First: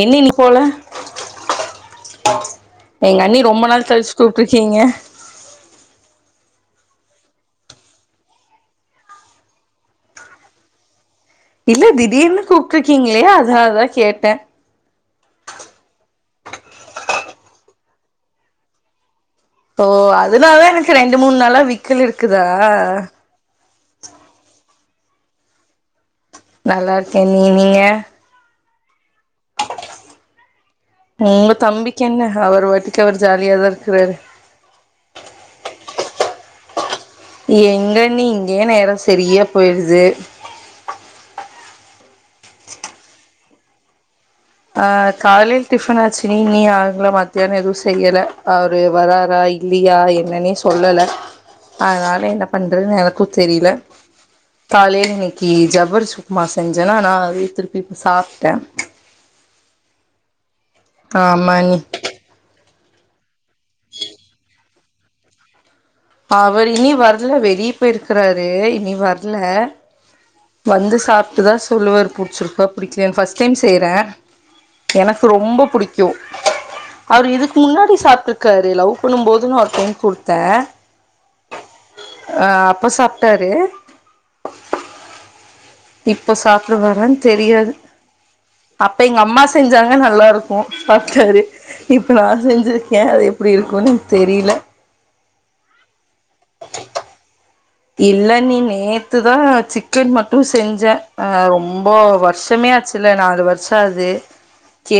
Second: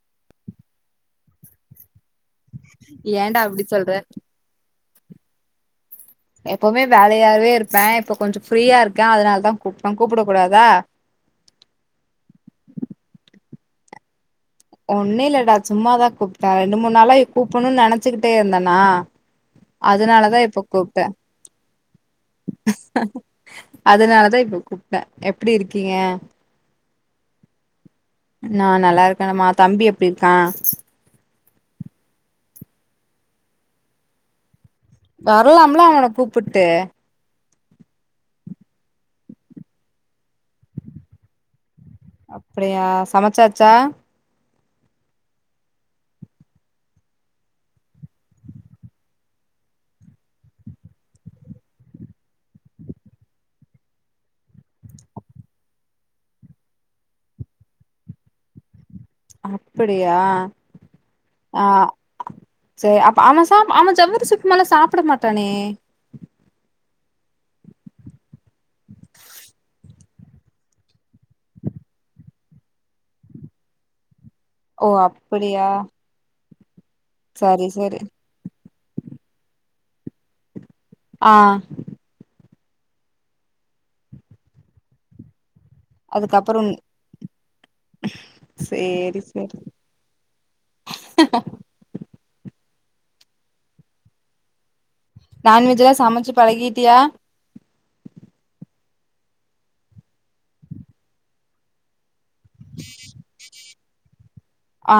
என்ன நீ போல எங்க அண்ணி ஏன்டா ரொம்ப அப்டி நாள் சொல்ற கழிச்சு குக்கீங்க எப்பவுமே வேலையாவே இருப்ப இப்ப கொஞ்சம் ஃப்ரீயா இருக்க அதனால தா கூப்ட கூப்ட கூடாதா இல்ல திடீர்னு கூப்ட்ருக்கீங்களே அதனாலதா கேட்ட ஒன்னு இல்லடா சும்மாதா கூப்ட்ட ரெண்டு மூணு நாளா கூப்பிடணும்னு நெனச்சுக்கிட்டே இருந்தனா ஓ அதுனாலதா எனக்கு ரெண்டு மூணு நாளா விக்கல் எடுக்குதா அதனாலதா இப்ப கூப்ட்ட எப்படி இருக்கீங்க நல்லா இருக்கே நீ நீங்க நா நல்லா இருக்கே அம்மா தம்பி எப்டி இருக்கா உங்க தம்பிக்கு என்ன அவர் வாட்டுக்கு அவர் ஜாலியாதா இருக்கராரு வரலாம்லா அவன கூப்புட்டு எங்க அண்ணி இங்கேயே நேரோ சரியா போயிடுது அப்படியா சமைச்சாச்சா ஆ காலைல் டிஃபன் ஆச்சுணி நீ மத்தியானோ எதுவு செய்யல அவரு‌ வராறா இல்லையா என்னன்னே சொல்லல அதனால என்ன பண்றதுன் எனக்கு தெரியல காலையில இன்னைக்கி ஜவ்வரிசி உப்மா செஞ்சன்னா நா அதே திருப்பி இப்ப சாப்ட்ட அப்படியா ஆமா ஆ நீ சேரி அப்ப அவ சாப் அவ ஜவ்வரிசி உப்மாலா சாப்பட மாட்டானே அவர் இனி வரல வெளியே போய் இருக்கறாரு இனி வரல வந்து சாப்ட்டுதா சொல்லுவாரு புடிச்சிருக்கா புடிக்கலயா ஃபஸ்ட் டைம் செய்ற ஓ எனக்கு அப்படியா ரொம்ப புடிக் கு அவரு இதுக்கு சரி முன்னாடி சரி சாப்ட்ருக்காரு லவ் பண்ணும்போது ஒரு டைம் குடுத்த ஆ ஆ அப்ப சாப்ட்டாரு இப்ப அதுக்கப்புறம் சாப்டுவாரானு தெரியாது அப்ப சேரி எங்க அம்மா சேரி செஞ்சாங்க நல்லா இருக்கு சாப்ட்டாரு இப்ப நா செஞ்சுருக்கே அது எப்புடி இருக்குன்னு எனக் தெரியல நான்வெஜ்ல்லா சமைச்சு பழகிட்டியா இல்ல அண்ணி நேத்துதா சிக்கன் மட்டு செஞ்ச அ ரொம்ப வரு ஷமே ஆச்சுல்ல நாலு வருஷோ ஆவுது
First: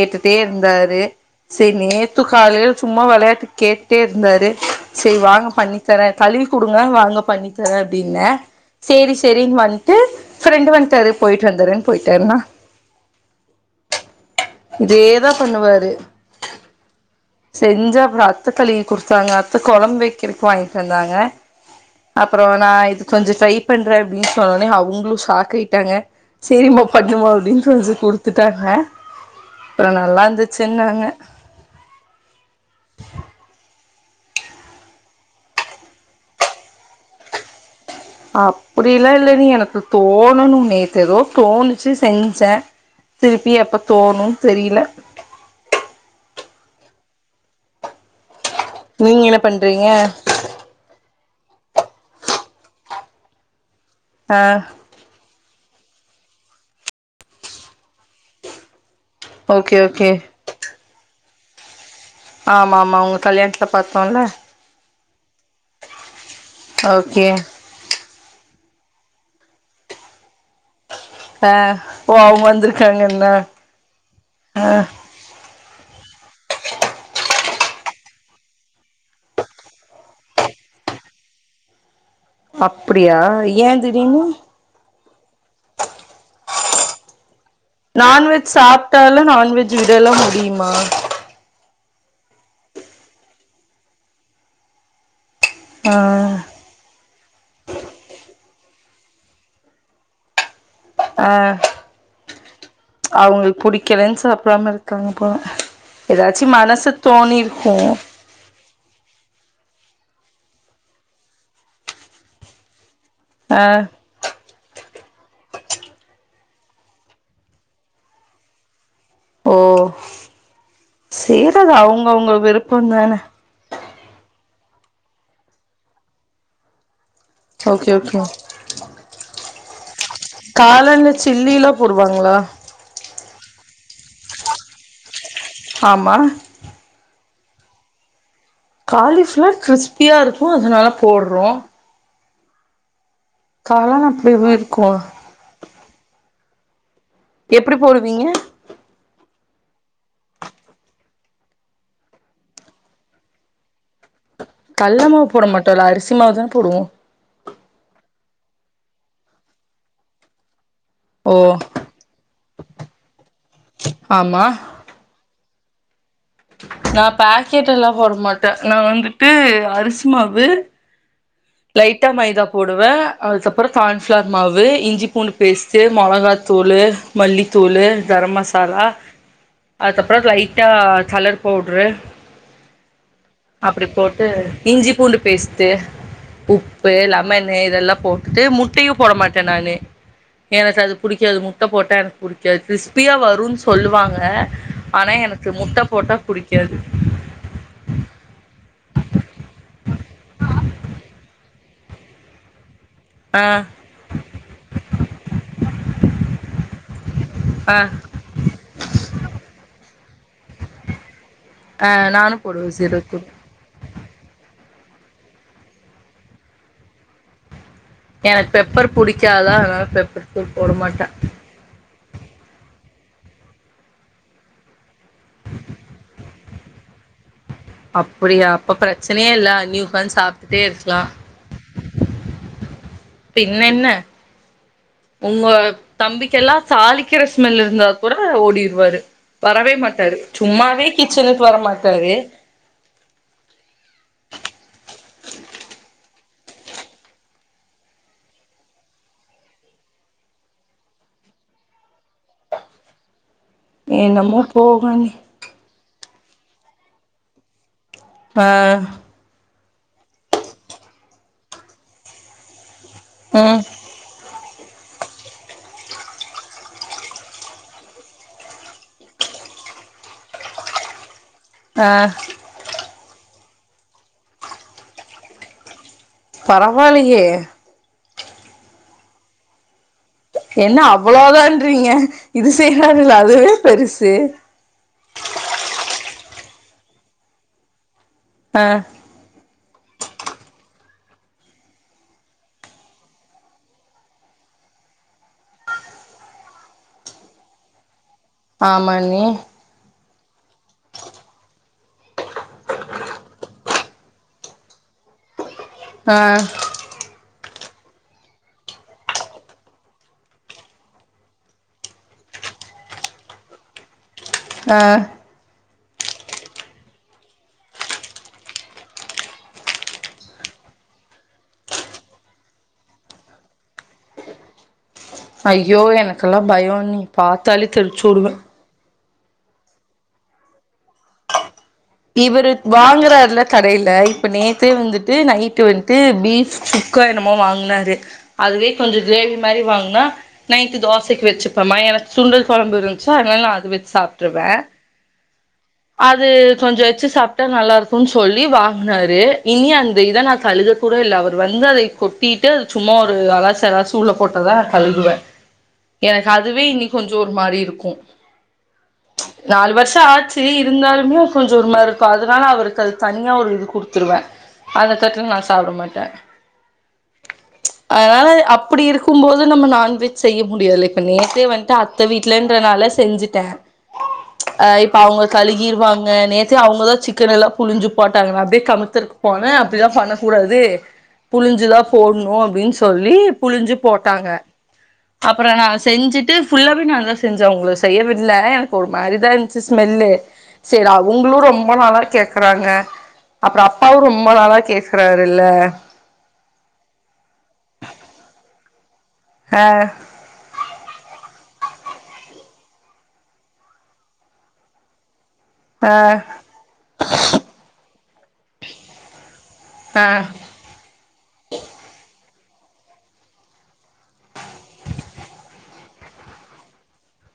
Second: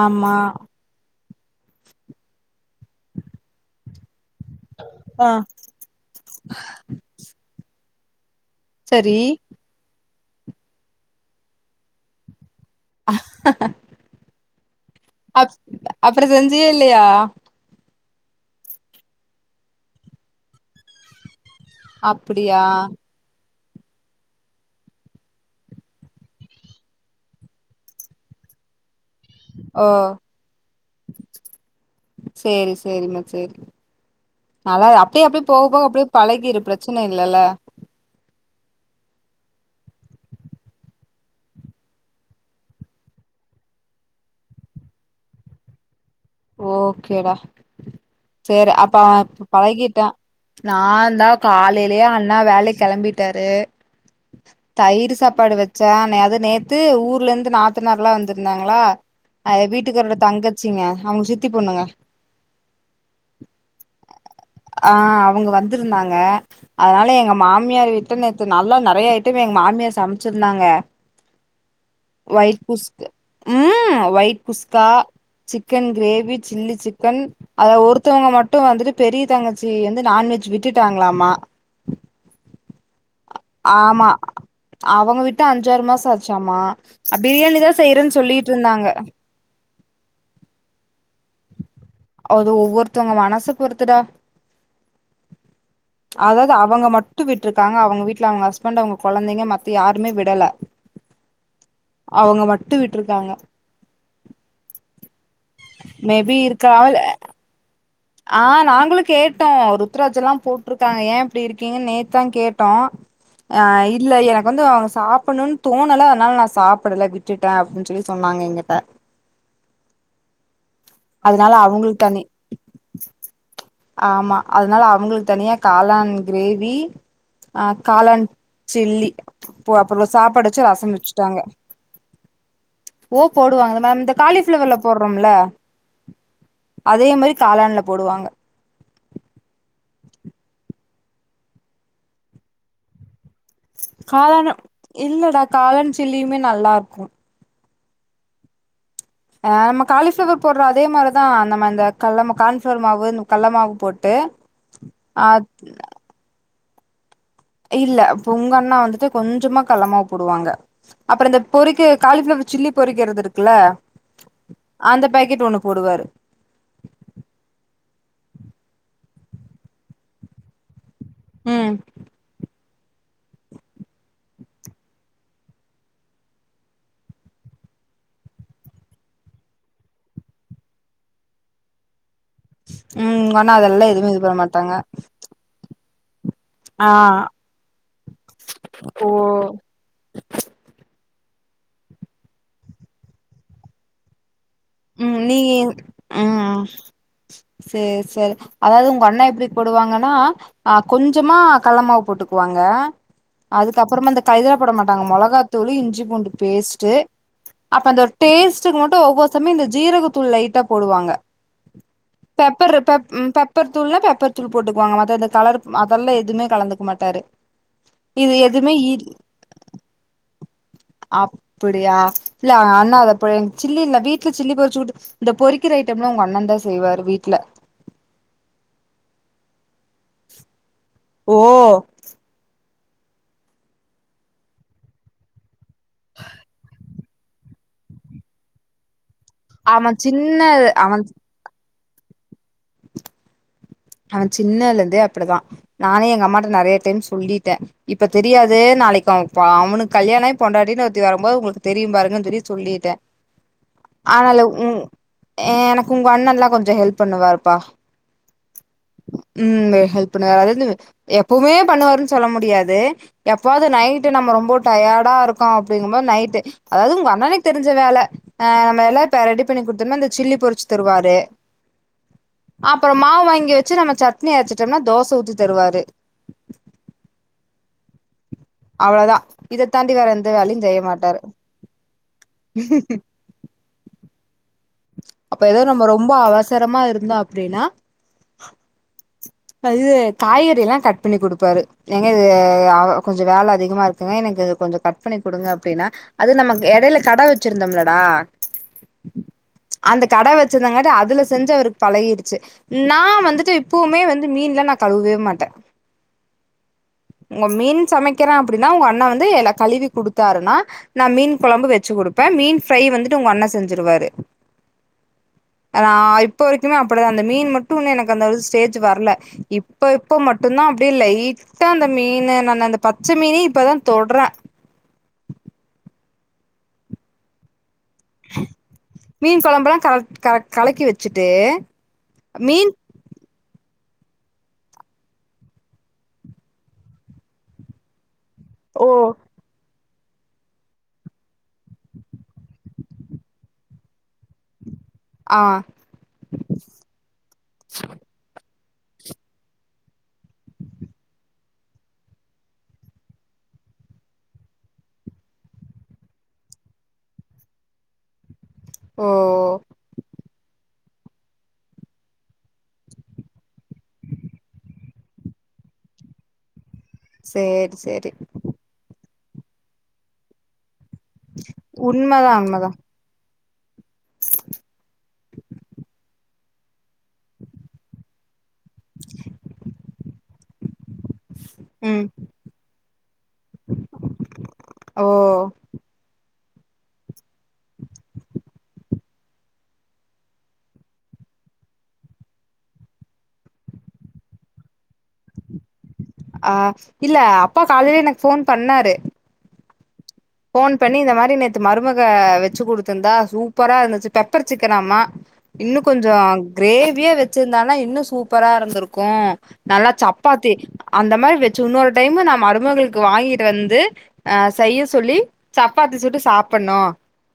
ஆமா இருந்தாரு சேரி நேத்து காலையில சும்மா வெளயாட்டுக்கு கேட்டே இருந்தாரு சேரி ஆ வாங்க பண்ணி தரே கழுவி குடுங்க வாங்க பண்ணி தரே அப்டின்னே சேரி சரி சேரின்னு வந்துட்டு ஃப்ரெண்டு் வன்டாறு போயிட்டு வந்தற போயிட்டாருன்னா தேவ் அப் அப்புறோ செஞ்சீயா இல்லையா செஞ்ச அப்றோ அத்த கழுவி குடுத்தாங்க அத்த கோழம்பு வைக்கிறக்கு வாங்கிட்டு வந்தாங்க அப்புறோ அப்படியா நா இது கொஞ்சோ ட்ரை பண்ற அப்டின்னு சொன்னோனே அவுங்களு ஷாக் ஆயிட்டாங்க சேரிமா பண்ணுமா அப்டின்னு கொஞ்சோ குடுத்துட்டாங்க ஓ அப்றோ நல்லா இருந்துச்சுன்னாங்க சேரி சேரிம்மா சேரி நல்லா அப்டியே அப்டியே போக போக அப்டியே பழகிரு பிரச்சன இல்லல்ல அப்படிலா இல்ல அண்ணி எனக்கு தோணனு நேத்து ஏதோ தோணிச்சு செஞ்ச திருப்பி எப்ப தோணு தெரியல ஓகேடா சேரி அப்ப நீங்க அவன் என்ன பண்றீங்க பழகிட்டா நான்ந்தா காலையிலயே அண்ணா வேலைக்கு கிளம்பிட்டாரு ஆ தயிர் சாப் பாடு வெச்ச அத நேத்து ஊர்ல இருந்து நாத்தனார் எல்லா வந்திருந்தாங்களா அது ஓகே ஓகே வீட்டுக்காரோட தங்கச்சிங்க அவங்களுக்கு சித்தி பொண்ணுங்க ஆமாமா உங்க கல்யாணத்ல பாத்தோம்ல ஆ அவங்க வந்திருந்தாங்க அதனால ஓகே எங்க மா மியார் வீட்ல நேத்து நல்லா நெறைய ஐட்டம் எங்க மாமியார் சமைச்சிருந்தாங்க ஆ ஓ அவங்க வயட் குஸ் வந்திருக்காங்க என்ன ம் ஒய்ட் ஆ குஸ்கா சிக்கன் க்ரேவி சில்லி சிக்கன் அத ஒருத்தவங்க மட்டு வந்துட்டு பெரிய தங்கச்சி வந்து நான்வெஜ் விட்டுட்டாங்களாமா அப்படியா ஏ ஆமா திடீனு அவங்க வட்டு அஞ்சாறு மாச ஆச்சாமா பிரியாணிதா நான்வெஜ் சாப்பிட்டாலு நான்வெஜ் விடல்லா முடியுமா அது ஒவ்வொருத்தவங்க மனசு பொறுத்துடா ஆ அத அவங்க மட்டு விட்ருக்காங்க அவங்க வீட்ல அவங்க ஹஸ்பண்ட் அவங்க கொழந்தைங்க மத்த யாருமே விடல ஆ அவங்க மட்டு விட்டு அவங்களுக்கு புடிக்கலன்னு சாப்டாம இருக்காங்க போல ஏதாச்சு ம காவ்ல சிர்சே ஆ நாங்களு கேட்டோ ருத்ராஜ எல்லா போட்ருக்காங்க ஏ இப்டி இருக்கீங்கன்னு நேத்தா கேட்டோ ஆ இல்ல எனக்கு வந்து அவங்க சாப்பிட்ணுனு தோனல அதனால நா சாப்பிட்ல விட்டுட்டே அப்டின் சொல்லி சொன்னாங்க எங்கிட்ட ஓ அதனால சேரி அது அவங்களுக்கு தனி அவங்கவுங்க விருப்பங்க ஆமா அதனால அவங்களுக்கு தனியா காளான் கிரேவி ஆ ஓகே ஓகே காளான் சில்லி போ அப்புற சாப்பாடு வச்சு ரசம் வச்சுட்டா சில்லியல்லா போடுவாங்களா ஓ போடுவாங்க மேம் இந்த காலிஃபிளவர்ல போட்றோம்ல ஆமா அதே மாரி காளான்ல போடுவாங்க காலிஃப்ளார் க்றிஸ்பியா இருக்கு அதனால போட்றோ காளான் அப்டியேவு காளண இருக்கு இல்லடா காளன் சில்லியுமே நல்லார்க்கு எப்டி போடுவீங்க ஆ நம்ம காளிஃப்வர் போட்ற அதே மாரிதா நம்ம இந்த கள்ள ம கான்ஃப்ளவர் மாவு இந்த கல்ல மாவு போட்டு கல்ல மாவு ஆ போட மாட்டோல்ல அரிசிமாவுதான போடுவோ இல்ல பொங்கண்ணா வந்துட்டு கொஞ்சமா கல்லமாவு போடுவாங்க அப்புற ஓ இந்த பொறிக்கு காளிஃப்ளவர் சில்லி பொறிக்கறது இருக்குல்ல ஆமா அந்த பேக்கெட் ஒண்ணு போடுவாரு நா பாக்கெட் எல்லா போட மாட்டே நா வந்துட்டு அரிசு மாவு ம் லைட்டா மைதா போடுவே அதுக்கப்புற கான்ஃப்ளார் மாவு இஞ்சி பூண்டு பேஸ்ட்டு மொளகா தூளு மல்லித்தூளு கரம் மசாலா அதுகப்ற லைட்டா கலர் பவ்ட்ரு ம் உங்க அண்ணா அப்டி அதெல்லா எதுவுமே இது போட்டு பண்ண மாட்டாங்க இஞ்சி பூண்டு பேஸ்ட்டு ஆ உப்பு லெமன்னு இதெல்லா போட்டுட்டு முட்டையு போட மாட்டே ஓ நானு எனக்கு அது புடிக்காது முட்ட போட்டா எனக்கு புடிக்காது க்றிஸ்பியா வருன்னு சொல்லுவாங்க ஆனா ம் எனக்கு நீங்க முட்ட போட்டா ம் புடிக்காது சேரி சேரி அதாவது உங்க அண்ணா எப்படி போடுவாங்கன்னா அஹ் கொஞ்சோ கள்ளமாவு போட்டுக்குவாங்க ஆ அதுக்கப்புறமா இந்த [unintelligible] போட மாட்டாங்க மிளகாத்தூள் இஞ்சி பூண்டு பேஸ்ட் ஆ அப்பற இந்த டேஸ்ட்டுக்கு மட்டு ஒவ்வொ சமம் இந்த ஜீரகத்தூள் லைட்டா போடுவாங்க ஆ நானு போடுவே பப்பர் பப் ஜீரகத்தூள் பெப்பர் தூள்னா பெப்பர் தூள் போட்டுக்குவாங்க மத்த அந்த கலர் அதெல்லா எதுவுமே கலந்துக்க மாட்டாரு இது எனக்கு எதுமே பெப்பர் இ புடிக்காதா அதனால பெப்பர் தூள் போட மாட்டே அப்டியா இல்ல அண்ணா அத போய் சில்லின வீட்டு வீல சில்லி பொறிச்சு விட்டு இந்த பொறிக்கிற ஐட்டம் எல்லா உங்க அண்ணன் தா செய்வாரு வீட்டுல அப்டியா அப்ப பிரச்சனயேஇல்ல அண்ணி உக்கந்து சாப்டுட்டே இருக்கலா ஓ பின்ன என்ன உங்க தம்பிக்கெல்லா தாளிக் க்கிற ஸ்மெல் இருந்தா கூட ஓடிடுவாரு வரவே அவன் மாட்டாரு சின்ன சும்மாவே அவன் கிச்சனுக்கு வர மாட்டாரு அவ சின்னதுலருந்தே அப்படிதா நானே எங்க அம்மாட்ட நெறயா டைம் சொல்லிட்டே இப்ப தெரியாது நாளைக்கு அவ அவனுக்கு கல்யாண ஆயி பொண்டாட்டின்னு ஒருத்தி வரும்போது உங்களுக்கு தெரியு பாருங்கன்னு சொல்லி சொல்லிட்டே [inaudible] ஆனாலு உ போங்க நீ எனக்கு உங்க அண்ணன்ல்லா கொஞ்சோ ஹெல்ப் பண்ணுவாருப்பா ஆ ம் ஹெல்ப் பண்ணுவாரு அது வந்து எப்வுமே பண்ணுவாருன்னு சொல்ல முடியாது ம் எப்பாவது நைட் டு நம்ம ரொம்ப டயர்டா இருக்கோ அப்படிங்குபோது நைட் அதாவது உங்க அண்ணணுக்கு தெரிஞ்ச வேல ஆ நம்ம எல்லா இப்ப ரெடி பண்ணி கொடுத்தோனா அந்த சில்லி பொறிச்சு தருவாரு ஆ அப்ற மாவு வாங்கி வச்சு நம்ம சட்னி அரச்சிட்டோம்னா தோச ஊத்தி தருவாரு பரவால்லயே அவ்ளோதா இத தாண்டி வேற எந் என்ன அவ்ளோதான்றீங்க இது செய்றாருல அதுவே பெருசு அப்ப ஏதோ நம்ம ரொம்ப அவசரமா இருந்தோ அப்டின்னா ஆஹ் இது காய்கறில்லா கட் பண்ணி கொடுப்பாரு ஏங்க இது கொஞ்சோ வேல அதிகமா இருக்குங்க எனக்கு இது கொஞ்சோ கட் பண்ணி கொடுங்க அப்டின்னா அது நமக்கு இடைல கட வச்சிருந்தோம்லடா ஆமா அண்ணி அந்த கட வச்சிருந்தாங்காட்ட அதுல செஞ்சு அவருக்கு பழகிடுச்சு நா வந்துட்டு இப்பவுமே வந்து மீன்லா நா கழுவவே மாட்டே ஆ உங்க மீன் சமைக்கிறே அப்டின்னா உங்க அண்ணன் வந்து எல்லா கழுவி குடுத்தாருன்னா நா மீன் குழம்பு வச்சு கொடுப்பே மீன் ஃப்ரை வந்துட்டு உங்க அண்ணன் செஞ்சுருவாரு ஆ நா இப்போ வரைக்குமே அப்டிதா அந்த மீன் மட்டு இன்னு எனக்கு அந்த ஸ்டேஜ் வரல இப்ப இப்ப மட்டும்தா அப்டியே லைட் ட்டா அந்த மீன் நா அந்த பச்சை மீனையே இப்பதா தொடுறே ஐயோ எனக்கெல்லா பயம் அண்ணி பாத்தாலே தெரிச்சு ஓடு மீன் குழம்புல்லா கர கல கலக்கி வச்சுட்டு இவரு வாங்குறாருல கடையில இப்ப நேத்தே வந்துட்டு நைட்டு வந்ட்டு பீஃப் சுக்கா என்னமோ வாங்குனாரு அதுவே ஓ கொஞ்ச கிரேவி மாரி வாங்குனா நைட்டு தோசைக்கு வச்சுப்பம்மா எனக்கு சுண்டல் குழம்பு இருந்ச்சு அதனால நா அத வச்சு சாப்ட்டுருவே ஆ அது கொஞ்ச வச்சு சாப்ட்டா நல்லா இருக்குன்னு சொல்லி வாங்குனாரு இனி அந்த இத நா கழுவ கூட இல்ல அவரு வந்து அத கொட்டிட்டு அது சும்மா ஒரு அலச அலசி உள்ள போட்டதா நா கழுவுவே எனக்கு அதுவே இன்னி கொஞ்ச ஒரு மாரி இருக்கும் ஓ நாலு வருஷ ஆ த்து இருந்தாலுமே கொஞ்ச ஒரு மாரி இருக்கு அதனால அவருக்கு அது தனியா ஒரு இது குடுத்துருவே அந்த தட்டுல நா சாப்பிட மாட்டே சேரி சேரி அதனால அப்படி இருக்கும் போது நம்ம நான்வெஜ் செய்ய முடியாதுல நேத்தே வந்துட்டு அத்தை உண்மதா உண்மதா வீட்லன்றனால செஞ்சுட்டே அ அவுங்க கழுகிருவாங்க நேத்தே அவுங்கதா சிக்கன் எல்லா புழிஞ்சு போட்டாங்க நா அப்டியே கமத்துருக்கு போனே அப்டிதா பண்ண கூடாது புளிஞ்சுதா ம் போடணு அப்டின்னு சொல்லி புளிஞ்சு போட்டாங்க ஓ அப்ற நா செஞ்சுட்டு ஃபுல்லாவவே நான் தா செஞ்சே அவுங்கள செய்யவிடல எனக்கு ஒரு மாரிதா இருந் ச்சு ஸ்மெல்லு சரி அவுங்களு ரொம்ப நாளா கேக்குறாங்க அப்புற அப்பாவு ரொம்ப நாளா கேக்குறாரு இல்ல ஆ இல்ல அப்பா காலையில எனக்கு ஃபோன் பண்ணாரு ஆ ஃபோன் பண்ணி இந்த மாரி நேத்து மருமக வெச்சு குடுத்துருந்தா சூப்பரா இருந்துச்சு பெப்பர் சிக்கனாமா இன்னு ஆ கொஞ்ச கிரேவியா வெச்சிருந்தானா இன்னு சூப்பரா இருந்திருக்கு நல்லா ஆ சப்பாத்தி அந்த மாரி வெச்சு இன்னொரு டைமு நா மருமகளுக்கு வாங்கிட்டு வந்து அ செய்ய சொல்லி சப்பாத்தி சுட்டு சாப்பிடணு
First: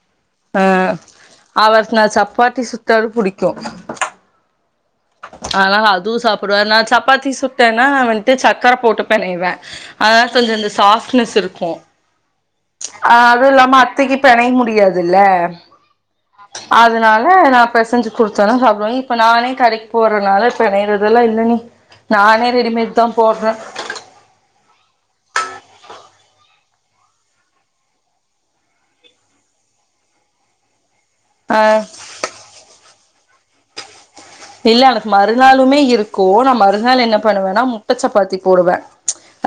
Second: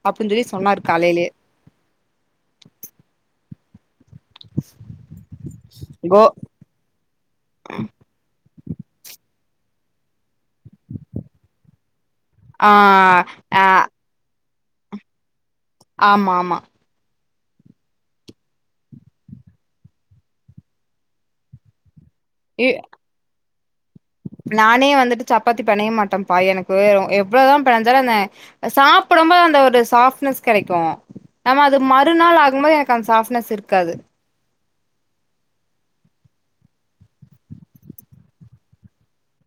அப்டின்னு சொல்லி சொன்னாரு காலையிலயே அவர்க்கு நா சப்பாத்தி சுட்டாலு பிடிக்கு அதுனால அதுவு கோ சாப்பிடுவார் நா சப் சப்பாத்தி சுட்டேன்னா நா வந்துட்டு சர்க்கரை போட்டு பிணைவே அதனால கொஞ்ச அந்த சாஃப்ட்னஸ் இருக்கு ஆ அது ஆ இல்லாம அத்தைக்கு பினைய முடியாதுல்ல ஆமா ஆமா அதனால் ல நா பெசைஞ்சு குடுத்தேன்னா சாப்பிடுவாங்க இப்ப நானே கடைக்கு போறனால இப்ப பிணைறதெல்லா இல்லைங்க நானே இ ரெடிமேட் தான் போடுறே நானே வந்துட்டு சப்பாத்தி பெணைய மாட்டேன் பா எனக்கு வே எவ்வளவுதா பெனஞ்சாலு அந்த சாப்படும்போது அந்த ஒரு சாஃப்ட்னஸ் கெடைக்கு ஆ நம்ம அது மறுநாள் ஆகும்போது எனக்கு அந்த சாஃப்ட்னஸ் இருக்காது இல்ல எனக்கு மறுநாளுமே இருக்கு நான் மறுநாள் என்ன பண்ணுவேன்னா முட்டை சப்பாத்தி போடுவே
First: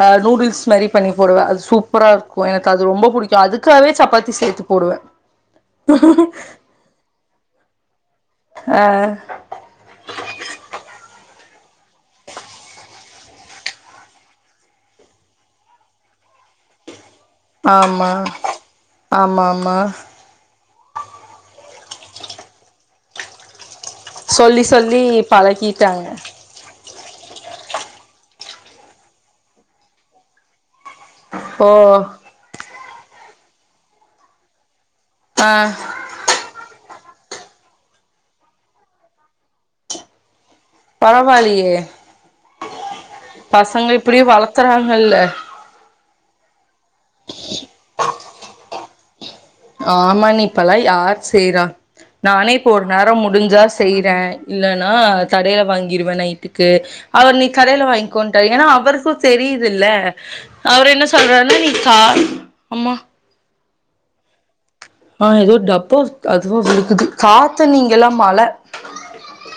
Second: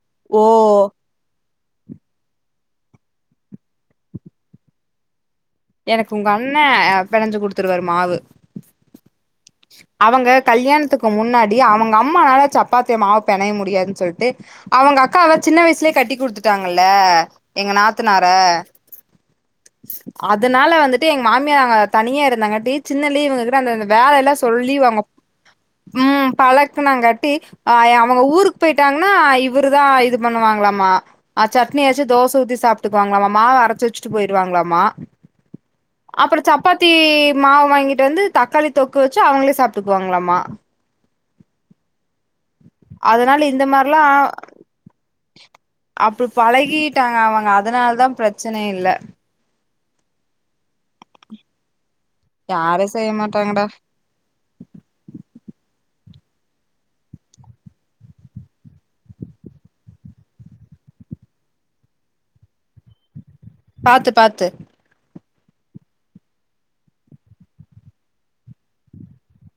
அ ஓ நூடுல்ஸ் மாரி பண்ணி போடுவே அது சூப்பரா இருக்கு எனக்கு அது ரொம்ப பிடிக்கு அதுக்காகவே சப்பாத்தி சேத்து போடுவே எனக்கு உங்க அண்ணன் பிணஞ்சு குடுத்துருவாரு மாவு ஆ அவங்க கல்யாணத்துக்கு முன்னாடி அவங்க அம்மானால சப்பாத்திய மாவு பிணைய முடியாதுன் சொல்ட்டு அவங்க அக்காவ சின்ன வயசுலே கட்டி குடுத்துட்டாங்கல்ல எங்க ஆமா நாத்தனார ஆமா ஆமா அதனால வந்துட்டு எங்க மாமியாங்க தனியா இருந்தாங்க டீத் சின்னலே இவுங்க கிட்ட அந்தந்த வேலை எல்லா சொல்லி அவங்க ம் பழக்கனாங்கட்டி ஆ அவங்க ஊருக்கு போயிட்டாங்கன்னா இவரு தா இது பண்ணுவாங்களாமா ஆ ஓ சட்னியரச்சு தோசை ஊத்தி சாப்ட்டுக்குவாங்க மாவு அரைச்சு வச்சுட்டு போயிருவாங்களாமா அ அப்றோ சப்பாத்தி மாவு வாங்கிட்டு வந்து தக்காளி தொக்கு வச்சு அவுங்ளே சாப்ட்டுக்குவாங்களாமா பரவால்லையே அதனால இந்த பசங்கள மாரிலா இப்புடியு வளத்தறாங்கள்ல அப்டி பழகிட்டாங்க அவங்க அதனால தா பிரச்சனை இல்ல ஆமா அண்ணி இப்பல்லா யார் செய்றா நானே இப்போ ஒரு யாரு செய்ய நேரோ முடிஞ்சா மாட்டாங்கடா செய் றே இல்லன்னா கடெல வாங்கிருவே நைட்டுக்கு அவர் நீ கடைல வாங்கிக்கோட்டாரு ஏனா அவருக்கு தெரிது இல்ல அவர் என்ன சொல்றார்ன்னா நீ கா அம்மா பாத்து பாத்து ஆ ஏதோ டப்போ அதுவா விழுகுது காத்தண்ணி இங்கல்லா மழ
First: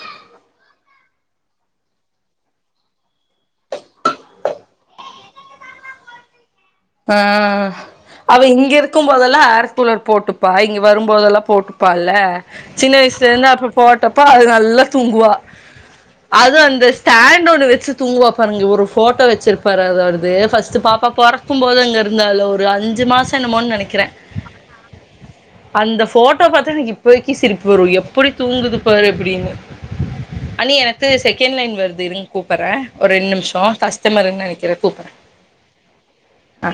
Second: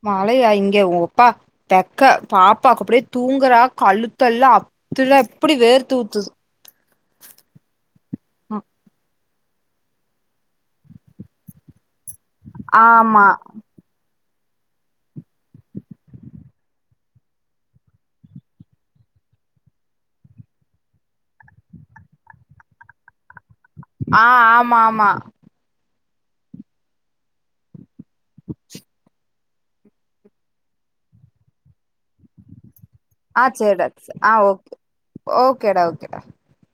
மழையா இங்க ஒ அப்பா தெக்க பாப்பா அப்டியே தூங்குறா கழுத்தெல்லா அப்துல்ல அப்டி வேர்த்தூத்துது அ அவ இங்க இருக்கு போதெல்லா ஏர் கூலர் போட்டுப்பா இங்க வரும் போதெல்லா போட்டுப் பால்ல சின்ன வயசுல ஆமா இருந்து அப்ப போட்டப்போ அது நல்லா தூங்குவா அது அந்த ஸ்டாண்ட்டு ஒன்னு வச்சு தூங்குவா பாருங்க ஒரு ஃபோட்டோ வச்சுருப்பாரு அது அவரது ஃபஸ்ட்டு பாப்பா பொற க்கும் போது அங்க இருந்தாள ஒரு அஞ்சு மாசோ என்னமோன் நெனைக் ஆ ஆமாமா அந்த ஃபோட்டோ பாத்தா எனக்கு இப்பக்கு சிரிப்பு வரு எப்புடி தூங்குது பாரு அப்டின்னு அண்ணி எனக்கு செகண்ட் லைன் வருது இருங் கூப்பர்றே ஒரு ரெண் நிம்ஷோ கஸ்டமர்னு நெனைக்கிறே கூப்புறே ஓக்கேடா ஓக்கேடா ஆ